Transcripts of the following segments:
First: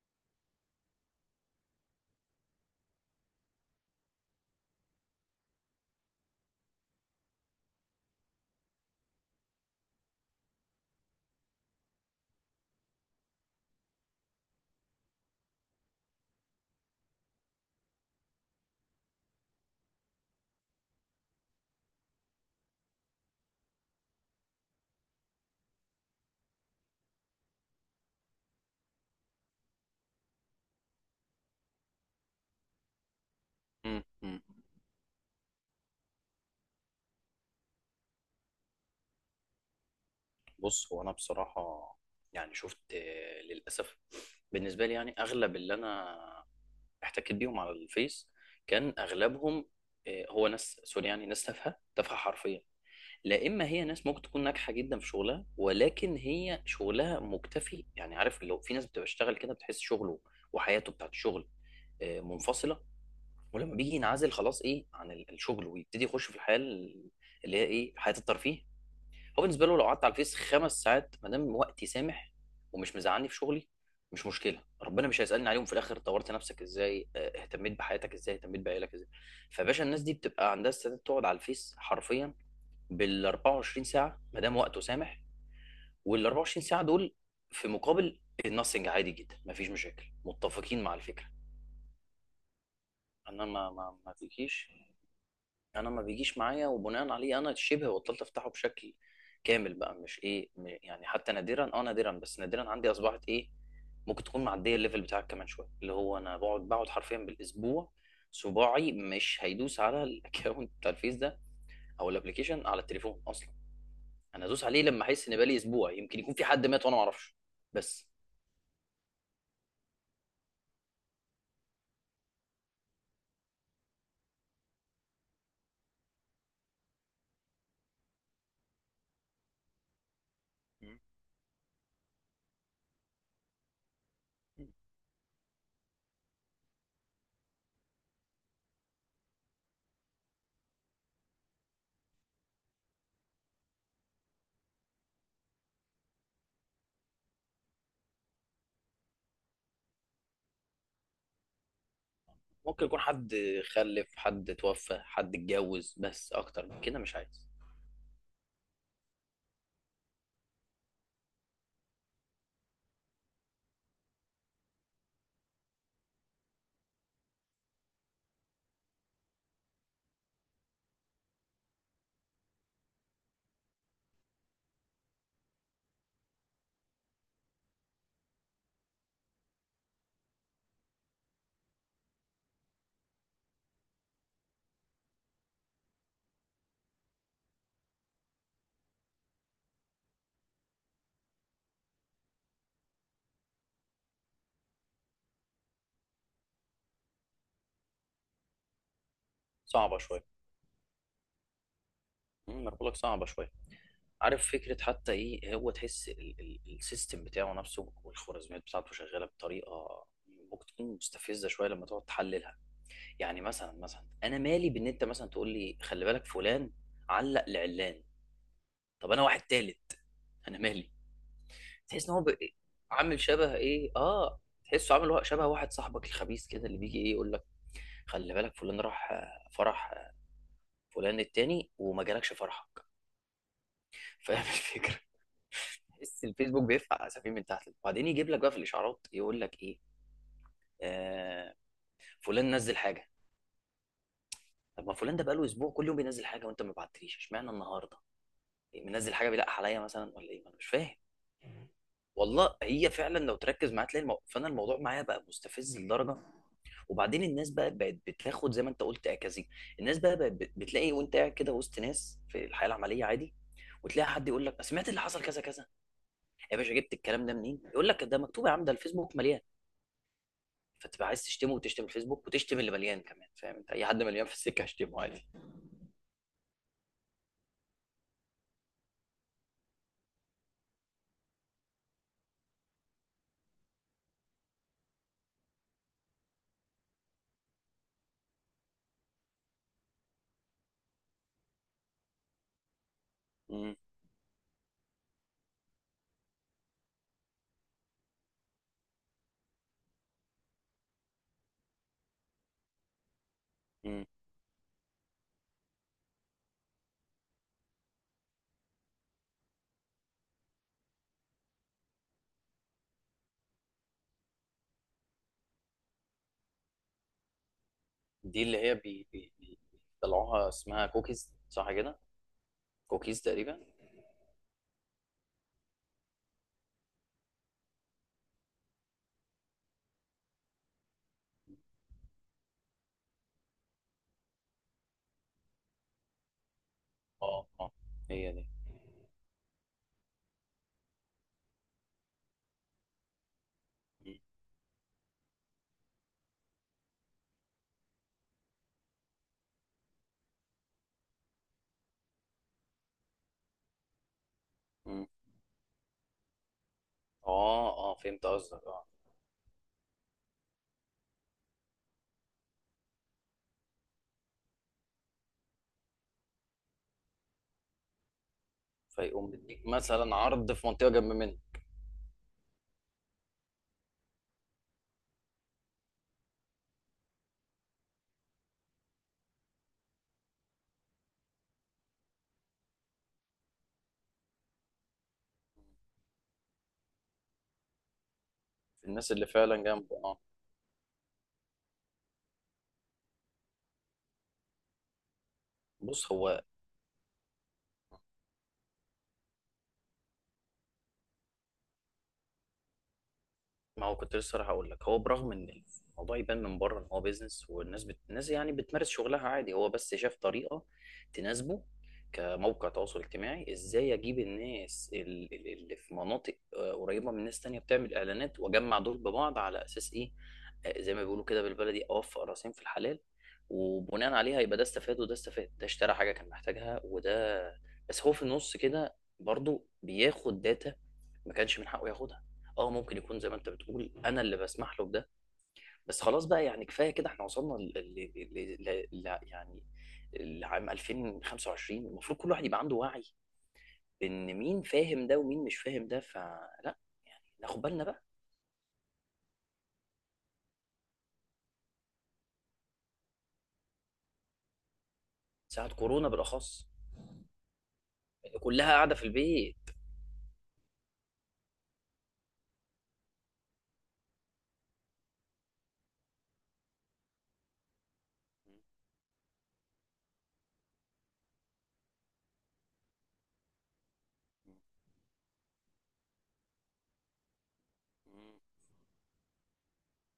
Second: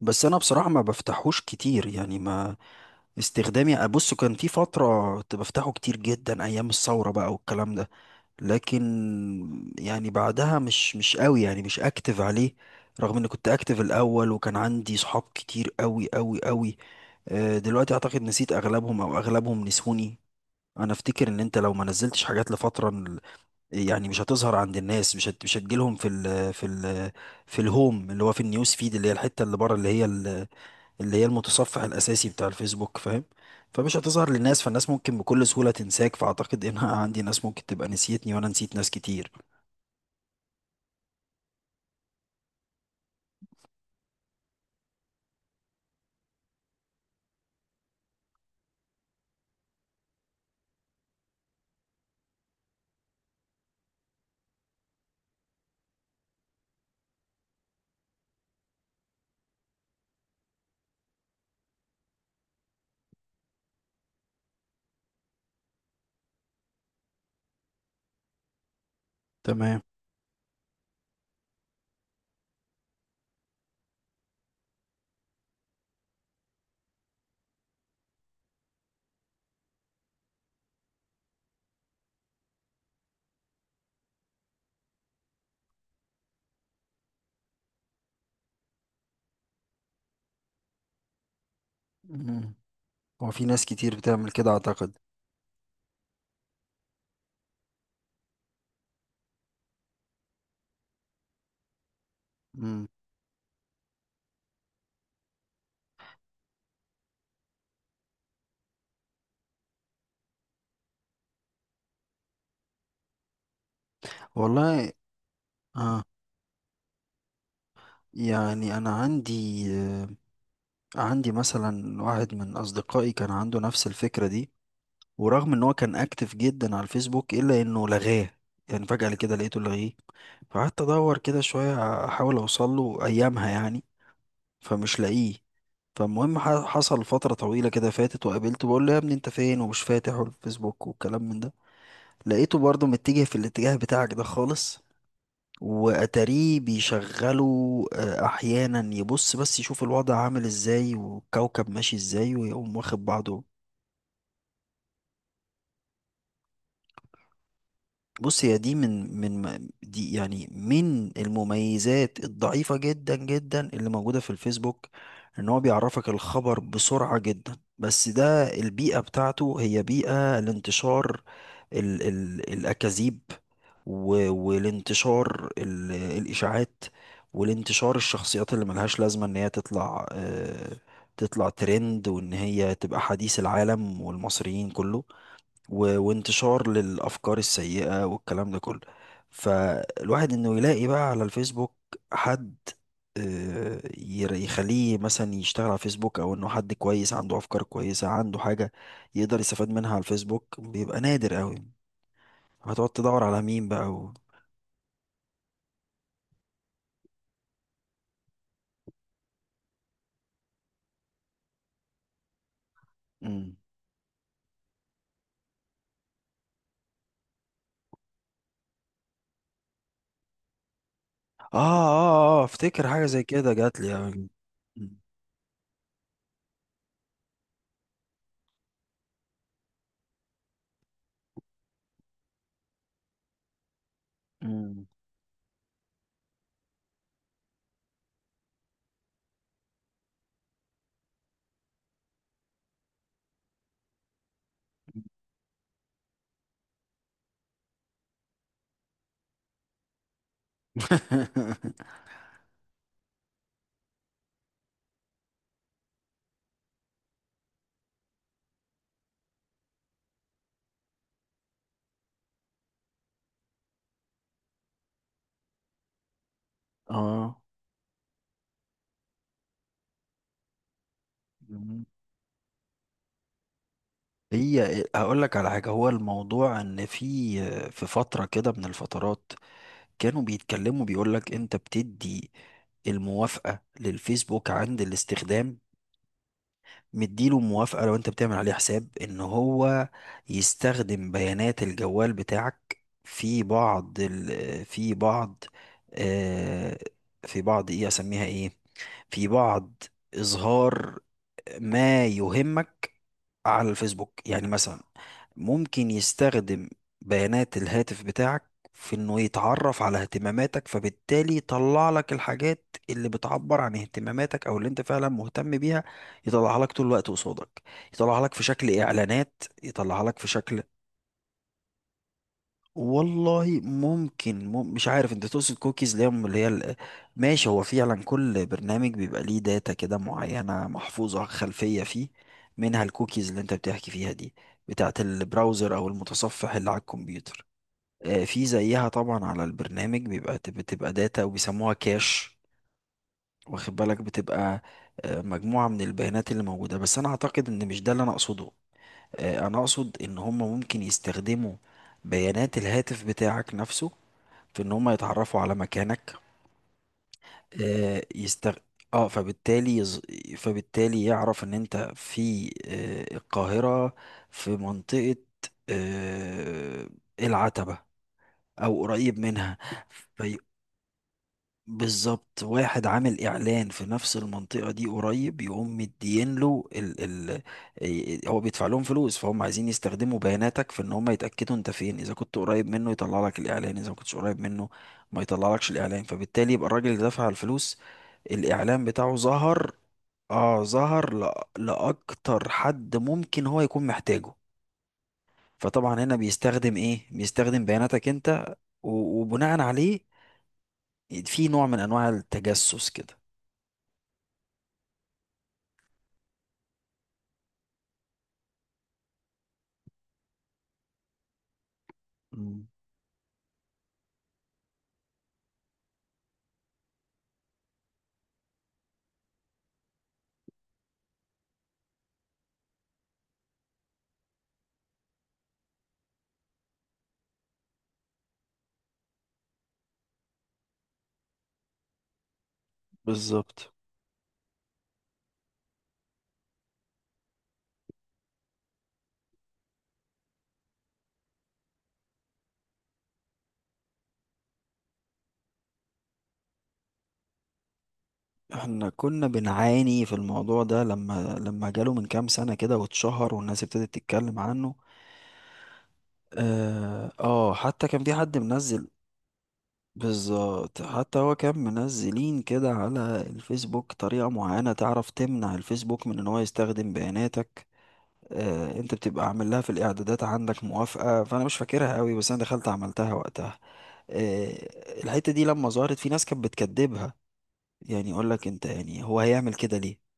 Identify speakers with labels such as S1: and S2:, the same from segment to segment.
S1: بس انا بصراحه ما بفتحوش كتير، يعني ما استخدامي. ابص كان في فتره كنت بفتحه كتير جدا ايام الثوره بقى والكلام ده، لكن يعني بعدها مش قوي، يعني مش اكتف عليه، رغم اني كنت اكتف الاول وكان عندي صحاب كتير قوي قوي قوي. آه، دلوقتي اعتقد نسيت اغلبهم او اغلبهم نسوني. انا افتكر ان انت لو ما نزلتش حاجات لفتره يعني مش هتظهر عند الناس، مش هتجيلهم في ال في ال في الهوم اللي هو في النيوز فيد، اللي هي الحته اللي بره، اللي هي المتصفح الاساسي بتاع الفيسبوك، فاهم؟ فمش
S2: مم.
S1: هتظهر
S2: مم.
S1: للناس، فالناس ممكن بكل سهولة تنساك، فاعتقد ان انا عندي ناس ممكن تبقى نسيتني وانا نسيت ناس كتير.
S2: بص، هو انا بصراحه يعني شفت، للاسف. بالنسبه لي يعني اغلب اللي انا احتكيت بيهم على الفيس كان اغلبهم هو ناس سوري، يعني ناس تافهه تافهه حرفيا. لا، اما هي ناس ممكن تكون ناجحه جدا في شغلها، ولكن هي شغلها مكتفي. يعني عارف، لو في ناس بتشتغل كده بتحس شغله وحياته بتاعت الشغل منفصله. ولما بيجي ينعزل خلاص، ايه، عن الشغل ويبتدي يخش في الحياه اللي هي ايه حياه الترفيه. هو بالنسبه له
S1: تمام.
S2: لو قعدت على الفيس 5 ساعات ما دام وقتي سامح ومش مزعلني في شغلي، مش مشكله. ربنا مش هيسالني عليهم في الاخر، طورت نفسك ازاي، اهتميت بحياتك ازاي، اهتميت بعيالك ازاي. فباشا الناس دي بتبقى عندها استعداد تقعد على الفيس حرفيا بال 24 ساعه ما دام وقته سامح، وال 24 ساعه دول في مقابل النصنج عادي جدا، مفيش مشاكل، متفقين مع الفكره.
S1: مم. هو
S2: انا
S1: في ناس
S2: ما
S1: كتير
S2: ما ما
S1: بتعمل كده
S2: تجيش،
S1: اعتقد.
S2: يعني انا ما بيجيش معايا، وبناء عليه انا شبه بطلت افتحه بشكل كامل بقى. مش ايه يعني حتى نادرا، نادرا، بس نادرا
S1: مم.
S2: عندي اصبحت ايه ممكن تكون معديه الليفل بتاعك كمان شويه. اللي هو انا بقعد حرفيا بالاسبوع صباعي مش هيدوس على الاكونت بتاع الفيس ده او الابلكيشن على التليفون اصلا. انا هدوس عليه
S1: والله.
S2: لما احس ان بقالي اسبوع
S1: اه،
S2: يمكن يكون في حد مات وانا ما اعرفش. بس
S1: يعني انا عندي آه، عندي مثلا واحد من اصدقائي كان عنده نفس الفكرة دي، ورغم ان هو كان اكتف جدا على الفيسبوك الا انه لغاه. يعني فجأة كده لقيته لغيه، فقعدت ادور كده شوية احاول اوصل له ايامها يعني، فمش لاقيه. فالمهم حصل فترة طويلة كده فاتت وقابلته بقول له يا ابني انت فين ومش فاتح الفيسبوك والكلام من ده. لقيته برضه متجه في الاتجاه بتاعك ده خالص، واتاريه بيشغله آه، احيانا يبص بس يشوف الوضع عامل ازاي والكوكب ماشي ازاي ويقوم
S2: ممكن يكون
S1: واخد
S2: حد
S1: بعضه.
S2: خلف، حد توفى، حد اتجوز، بس اكتر من كده مش عايز.
S1: بص، هي دي دي يعني من المميزات الضعيفة جدا جدا اللي موجودة في الفيسبوك، ان هو بيعرفك الخبر بسرعة جدا، بس ده البيئة بتاعته هي بيئة لانتشار ال ال الأكاذيب، والانتشار الإشاعات، والانتشار الشخصيات اللي ملهاش لازمة ان هي تطلع، آه، تطلع ترند وان هي تبقى حديث العالم والمصريين كله، وانتشار للأفكار السيئة والكلام ده كله. فالواحد إنه يلاقي بقى على الفيسبوك حد آه، يخليه مثلا يشتغل على فيسبوك، أو إنه حد كويس عنده أفكار كويسة عنده حاجة يقدر يستفاد منها على
S2: صعبه شويه،
S1: الفيسبوك، بيبقى نادر قوي.
S2: انا بقول
S1: هتقعد
S2: لك
S1: تدور
S2: صعبه
S1: على
S2: شويه.
S1: مين بقى و...
S2: عارف فكرة حتى ايه، هو تحس السيستم بتاعه نفسه والخوارزميات بتاعته شغالة بطريقة ممكن تكون مستفزة شوية لما تقعد تحللها. يعني
S1: مم.
S2: مثلا انا مالي بان انت مثلا تقول لي خلي بالك فلان علق لعلان. طب انا واحد تالت، انا مالي.
S1: آه
S2: تحس ان هو
S1: آه آه أفتكر حاجة
S2: عامل
S1: زي كده
S2: شبه
S1: جات لي
S2: ايه،
S1: يعني.
S2: تحسه
S1: مم.
S2: عامل شبه واحد صاحبك الخبيث كده اللي بيجي ايه يقول لك خلي بالك فلان راح فرح، فلان التاني وما جالكش فرحك، فاهم
S1: مم.
S2: الفكرة. تحس الفيسبوك بيرفع اسفين من تحت، وبعدين يجيب لك بقى في الاشعارات يقول لك ايه، آه فلان نزل حاجه. طب ما فلان ده بقاله اسبوع كل يوم بينزل حاجه وانت ما بعتليش، اشمعنى النهارده إيه، منزل حاجه بيلقح عليا مثلا ولا ايه، انا مش فاهم. والله هي فعلا، لو تركز معايا تلاقي فانا الموضوع معايا بقى مستفز لدرجه. وبعدين الناس بقى بقت بتاخد زي ما انت قلت اكاذيب. الناس بقى بقت بتلاقي وانت قاعد كده وسط ناس في الحياه العمليه عادي، وتلاقي حد يقول لك سمعت اللي حصل كذا كذا. يا باشا جبت الكلام ده
S1: آه.
S2: منين؟ يقول لك ده مكتوب يا عم، ده الفيسبوك مليان. فتبقى عايز تشتمه وتشتم الفيسبوك وتشتم اللي مليان كمان، فاهم انت؟ اي حد مليان في السكه
S1: هي
S2: هشتمه
S1: هقول
S2: عادي.
S1: لك على حاجة. هو الموضوع ان في آه، في فترة كده من الفترات كانوا بيتكلموا، بيقول لك انت بتدي الموافقة للفيسبوك عند الاستخدام، مديله موافقة لو انت بتعمل عليه حساب ان هو يستخدم بيانات الجوال بتاعك في
S2: مم.
S1: بعض ال في بعض آه في بعض ايه اسميها ايه، في بعض اظهار ما يهمك على
S2: مم.
S1: الفيسبوك. يعني مثلا ممكن يستخدم بيانات الهاتف بتاعك في انه يتعرف على اهتماماتك، فبالتالي يطلع لك الحاجات اللي بتعبر عن اهتماماتك او اللي انت فعلا مهتم بيها، يطلعها لك طول الوقت قصادك، يطلعها لك في
S2: دي اللي هي
S1: شكل اعلانات، يطلعها لك في
S2: بيطلعوها
S1: شكل...
S2: اسمها كوكيز، صح كده؟ كوكيز تقريبا.
S1: والله ممكن، مش عارف انت تقصد كوكيز اللي هي ال-. ماشي، هو فعلا كل برنامج بيبقى ليه داتا كده معينة محفوظة خلفية فيه، منها الكوكيز اللي انت بتحكي فيها دي، بتاعت البراوزر او المتصفح اللي على الكمبيوتر.
S2: اه، اه،
S1: آه،
S2: هي دي.
S1: في زيها طبعا على البرنامج بيبقى داتا وبيسموها كاش، واخد بالك؟
S2: مم.
S1: بتبقى آه، مجموعة من البيانات اللي موجودة، بس انا اعتقد ان مش ده اللي انا اقصده. آه، انا اقصد ان هم ممكن يستخدموا بيانات الهاتف بتاعك نفسه في ان هم
S2: مم.
S1: يتعرفوا على مكانك.
S2: اه اه،
S1: آه
S2: فهمت
S1: يستغ...
S2: قصدك، اه.
S1: اه فبالتالي فبالتالي يعرف ان انت في آه القاهرة، في منطقة آه العتبة، او قريب
S2: فيقوم
S1: منها.
S2: مديك مثلا عرض في منطقه جنب منه.
S1: بالظبط، واحد عامل اعلان في نفس المنطقه دي قريب، يقوم مدين له ال ال إيه، هو بيدفع لهم فلوس، فهم عايزين يستخدموا بياناتك في ان هم يتاكدوا انت فين، اذا كنت قريب منه يطلع لك الاعلان، اذا ما كنتش قريب منه ما يطلع لكش الاعلان، فبالتالي يبقى الراجل اللي دفع الفلوس الاعلان
S2: الناس
S1: بتاعه
S2: اللي فعلا
S1: ظهر.
S2: جنبه، اه.
S1: اه، ظهر لاكتر حد ممكن هو يكون محتاجه. فطبعا
S2: بص
S1: هنا
S2: هو،
S1: بيستخدم ايه، بيستخدم بياناتك انت، وبناء عليه في نوع من انواع التجسس كده.
S2: ما هو كنت لسه راح اقول لك، هو برغم ان الموضوع يبان من بره ان هو بيزنس والناس الناس يعني بتمارس شغلها عادي، هو بس شاف طريقه تناسبه
S1: مم.
S2: كموقع تواصل اجتماعي. ازاي اجيب الناس اللي في مناطق قريبه من ناس تانية بتعمل اعلانات، واجمع دول ببعض على اساس ايه، زي ما بيقولوا كده بالبلدي، اوفق راسين في الحلال. وبناء عليها يبقى ده استفاد وده استفاد، ده اشترى حاجه كان محتاجها، وده بس هو في النص كده برضو بياخد داتا ما كانش من حقه ياخدها. اه ممكن يكون زي ما انت
S1: بالظبط.
S2: بتقول، انا اللي بسمح له بده. بس خلاص بقى، يعني كفايه كده. احنا وصلنا يعني لعام 2025، المفروض كل واحد يبقى عنده وعي بان مين فاهم ده ومين مش فاهم ده، فلا يعني ناخد بالنا بقى.
S1: احنا كنا بنعاني في الموضوع ده، لما جاله من كام سنة كده واتشهر والناس ابتدت تتكلم عنه.
S2: ساعة كورونا بالاخص،
S1: اه، آه، حتى كان في حد
S2: كلها
S1: منزل.
S2: قاعده في البيت.
S1: بالظبط، حتى هو كان منزلين كده على الفيسبوك طريقة معينة تعرف تمنع الفيسبوك من ان هو يستخدم بياناتك. آه، انت بتبقى عامل لها في الاعدادات عندك موافقة، فانا مش فاكرها قوي بس انا دخلت عملتها وقتها. آه، الحتة دي لما ظهرت في ناس كانت بتكدبها، يعني يقول لك انت، يعني هو هيعمل كده ليه؟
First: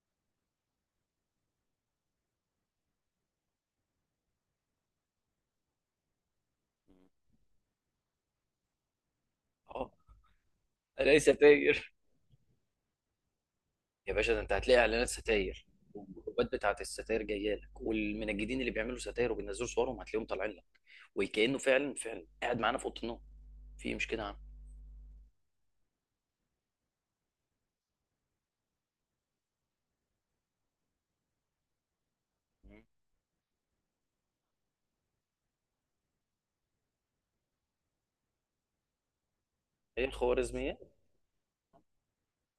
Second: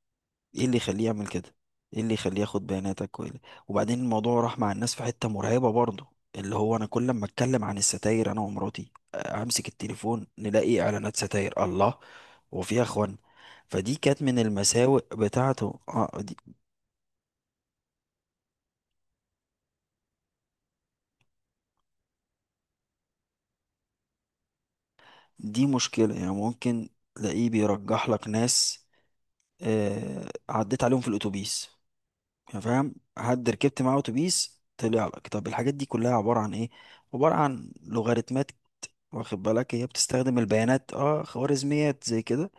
S1: ايه اللي يخليه يعمل كده؟ ايه اللي يخليه ياخد بياناتك؟ وبعدين الموضوع راح مع الناس في حتة مرعبة برضه، اللي هو انا كل ما اتكلم عن الستاير انا ومراتي آه، امسك
S2: اه،
S1: التليفون نلاقي اعلانات
S2: ليس.
S1: ستاير. الله! وفيها اخوان. فدي
S2: يا
S1: كانت
S2: باشا
S1: من
S2: ده انت هتلاقي
S1: المساوئ
S2: اعلانات ستاير،
S1: بتاعته اه
S2: والجروبات بتاعت الستاير جايه لك، والمنجدين اللي بيعملوا ستاير وبينزلوا صورهم هتلاقيهم طالعين لك، وكانه فعلا فعلا قاعد معانا في اوضه النوم في إيه، مش كده يا عم؟
S1: دي مشكلة. يعني ممكن تلاقيه بيرجح لك ناس آه عديت عليهم في الاتوبيس. يعني
S2: مم.
S1: فاهم؟ حد ركبت معاه اتوبيس طلع لك. طب الحاجات دي كلها عبارة عن ايه؟ عبارة عن لوغاريتمات، واخد بالك؟ هي
S2: ايه
S1: بتستخدم البيانات،
S2: الخوارزميات؟
S1: اه خوارزميات زي كده.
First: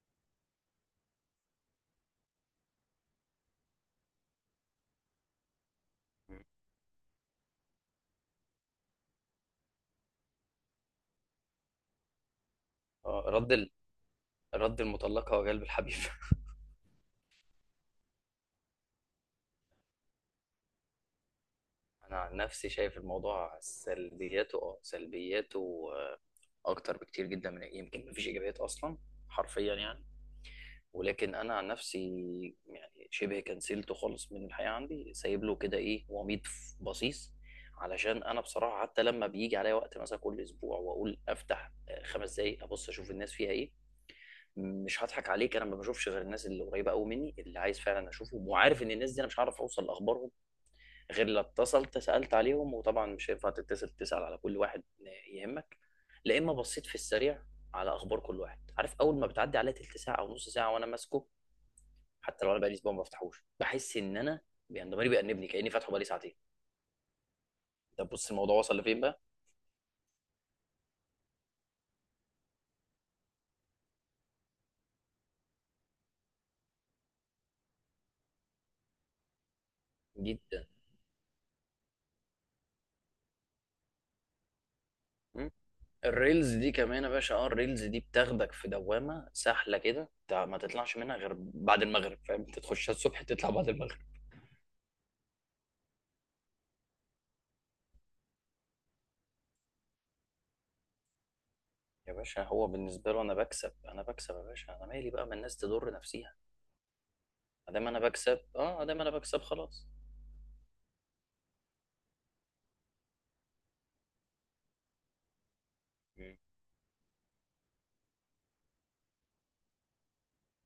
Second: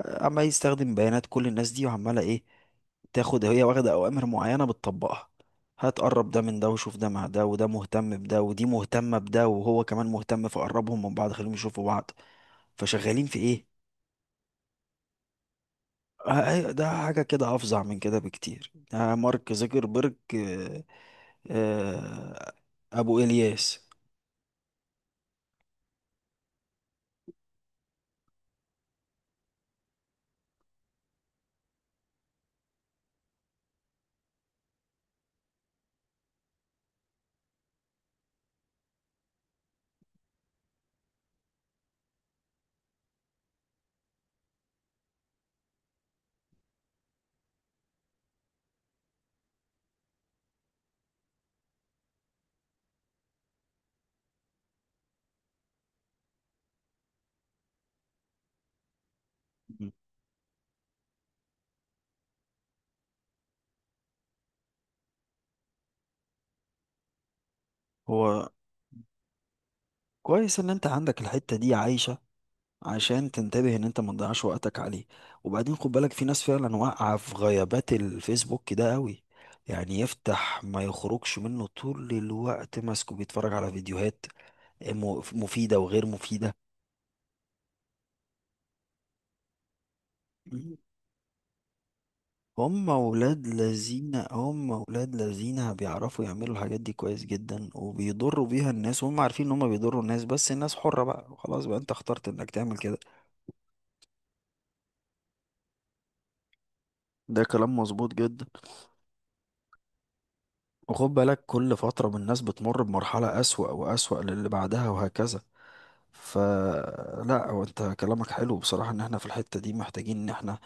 S1: آه، عمال يستخدم بيانات كل الناس دي وعمالة ايه، تاخد هي واخدة أوامر معينة بتطبقها، هتقرب ده
S2: مم.
S1: من ده وشوف ده مع ده، وده مهتم بده ودي مهتمة بده وهو كمان مهتم، فقربهم من بعض خليهم يشوفوا بعض.
S2: اه،
S1: فشغالين في ايه.
S2: رد المطلقه وجلب الحبيب.
S1: آه، أيوة، ده حاجة كده أفظع من كده بكتير. ده مارك زوكربيرج آه،
S2: انا عن
S1: آه،
S2: نفسي شايف
S1: أبو
S2: الموضوع
S1: إلياس.
S2: سلبياته، اه سلبياته، اكتر بكتير جدا من إيه، يمكن مفيش ايجابيات اصلا، حرفيا يعني. ولكن انا عن نفسي يعني شبه كنسلته خالص من الحياه عندي، سايب له كده ايه وميض، بصيص. علشان انا بصراحه حتى لما بيجي عليا وقت مثلا كل اسبوع واقول افتح 5 دقايق ابص اشوف الناس فيها ايه، مش هضحك عليك، انا ما بشوفش غير الناس اللي قريبه قوي مني اللي عايز فعلا اشوفهم، وعارف ان الناس دي انا مش هعرف اوصل لاخبارهم غير لو اتصلت سالت عليهم. وطبعا مش هينفع تتصل تسال على كل واحد يهمك. لا اما بصيت في السريع على اخبار كل واحد، عارف اول ما بتعدي عليا
S1: مم.
S2: تلت ساعه او نص ساعه وانا ماسكه. حتى لو انا بقالي اسبوع ما بفتحوش، بحس ان انا يعني ضميري بيأنبني كأني فاتحه بقالي ساعتين. طب بص
S1: هو
S2: الموضوع وصل لفين بقى.
S1: كويس إن أنت عندك الحتة دي عايشة عشان تنتبه ان انت ما تضيعش وقتك عليه. وبعدين خد بالك في ناس فعلا واقعة في غيابات الفيسبوك ده قوي، يعني يفتح
S2: جدا.
S1: ما يخرجش منه طول الوقت ماسكه بيتفرج على فيديوهات
S2: م?
S1: مفيدة وغير
S2: الريلز
S1: مفيدة.
S2: دي كمان يا باشا، اه الريلز دي بتاخدك في دوامه سهله كده، ما
S1: مم.
S2: تطلعش منها غير بعد المغرب، فاهم انت؟
S1: هم
S2: تخشها الصبح
S1: ولاد
S2: تطلع بعد المغرب.
S1: لذين هم ولاد لذين بيعرفوا يعملوا الحاجات دي كويس جدا وبيضروا بيها الناس، وهم عارفين ان هم بيضروا الناس، بس الناس حرة بقى، خلاص بقى انت
S2: يا
S1: اخترت
S2: باشا
S1: انك
S2: هو
S1: تعمل كده.
S2: بالنسبه له انا بكسب، انا بكسب، يا باشا انا مالي بقى، ما الناس تضر نفسيها
S1: ده
S2: ما
S1: كلام
S2: دام انا
S1: مظبوط
S2: بكسب،
S1: جدا.
S2: اه ما دام انا بكسب خلاص.
S1: وخد بالك كل فترة من الناس بتمر بمرحلة أسوأ وأسوأ للي بعدها وهكذا.
S2: م.
S1: فلا، هو انت كلامك حلو بصراحة، ان احنا في الحتة دي محتاجين ان احنا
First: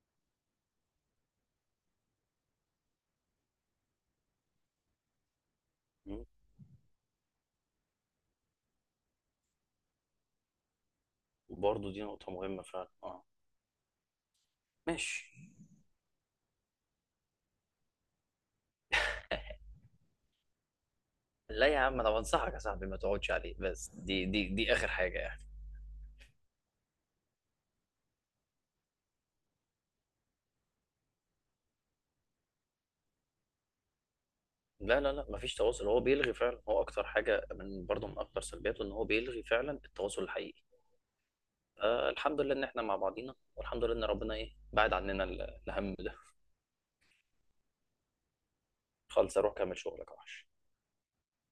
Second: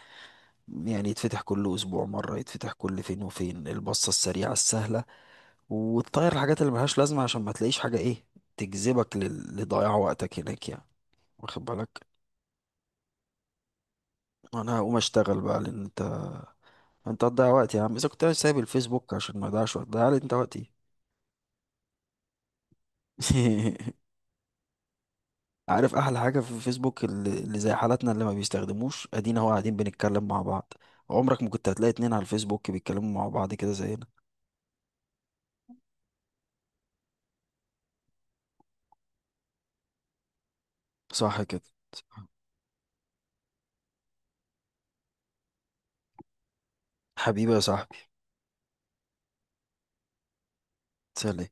S1: يعني يتفتح كل اسبوع مرة، يتفتح كل فين وفين البصة السريعة السهلة،
S2: م.
S1: وتطير الحاجات اللي ملهاش لازمة عشان ما تلاقيش حاجة ايه تجذبك لضياع وقتك هناك يعني، واخد
S2: وبرضه دي
S1: بالك.
S2: نقطه مهمه فعلا، اه.
S1: انا هقوم
S2: ماشي.
S1: اشتغل بقى لان انت، انت هتضيع وقتي يا عم، اذا كنت سايب الفيسبوك عشان ما اضيعش وقت، ضيع لي انت وقتي.
S2: لا يا عم، انا بنصحك يا صاحبي ما تقعدش عليه، بس دي اخر حاجه يعني.
S1: عارف احلى حاجه في فيسبوك اللي زي حالاتنا اللي ما بيستخدموش، ادينا هو قاعدين بنتكلم مع بعض. عمرك ما كنت هتلاقي اتنين على الفيسبوك بيتكلموا مع بعض كده زينا.
S2: لا لا لا، مفيش تواصل، هو بيلغي فعلا، هو اكتر حاجه من برضه من اكتر سلبياته، ان هو بيلغي فعلا التواصل الحقيقي.
S1: صح كده؟
S2: الحمد لله ان احنا مع بعضينا، والحمد لله ان ربنا ايه بعد عننا الهم ده.
S1: حبيبي يا صاحبي.
S2: خالص اروح اكمل شغلك يا وحش.
S1: سلام.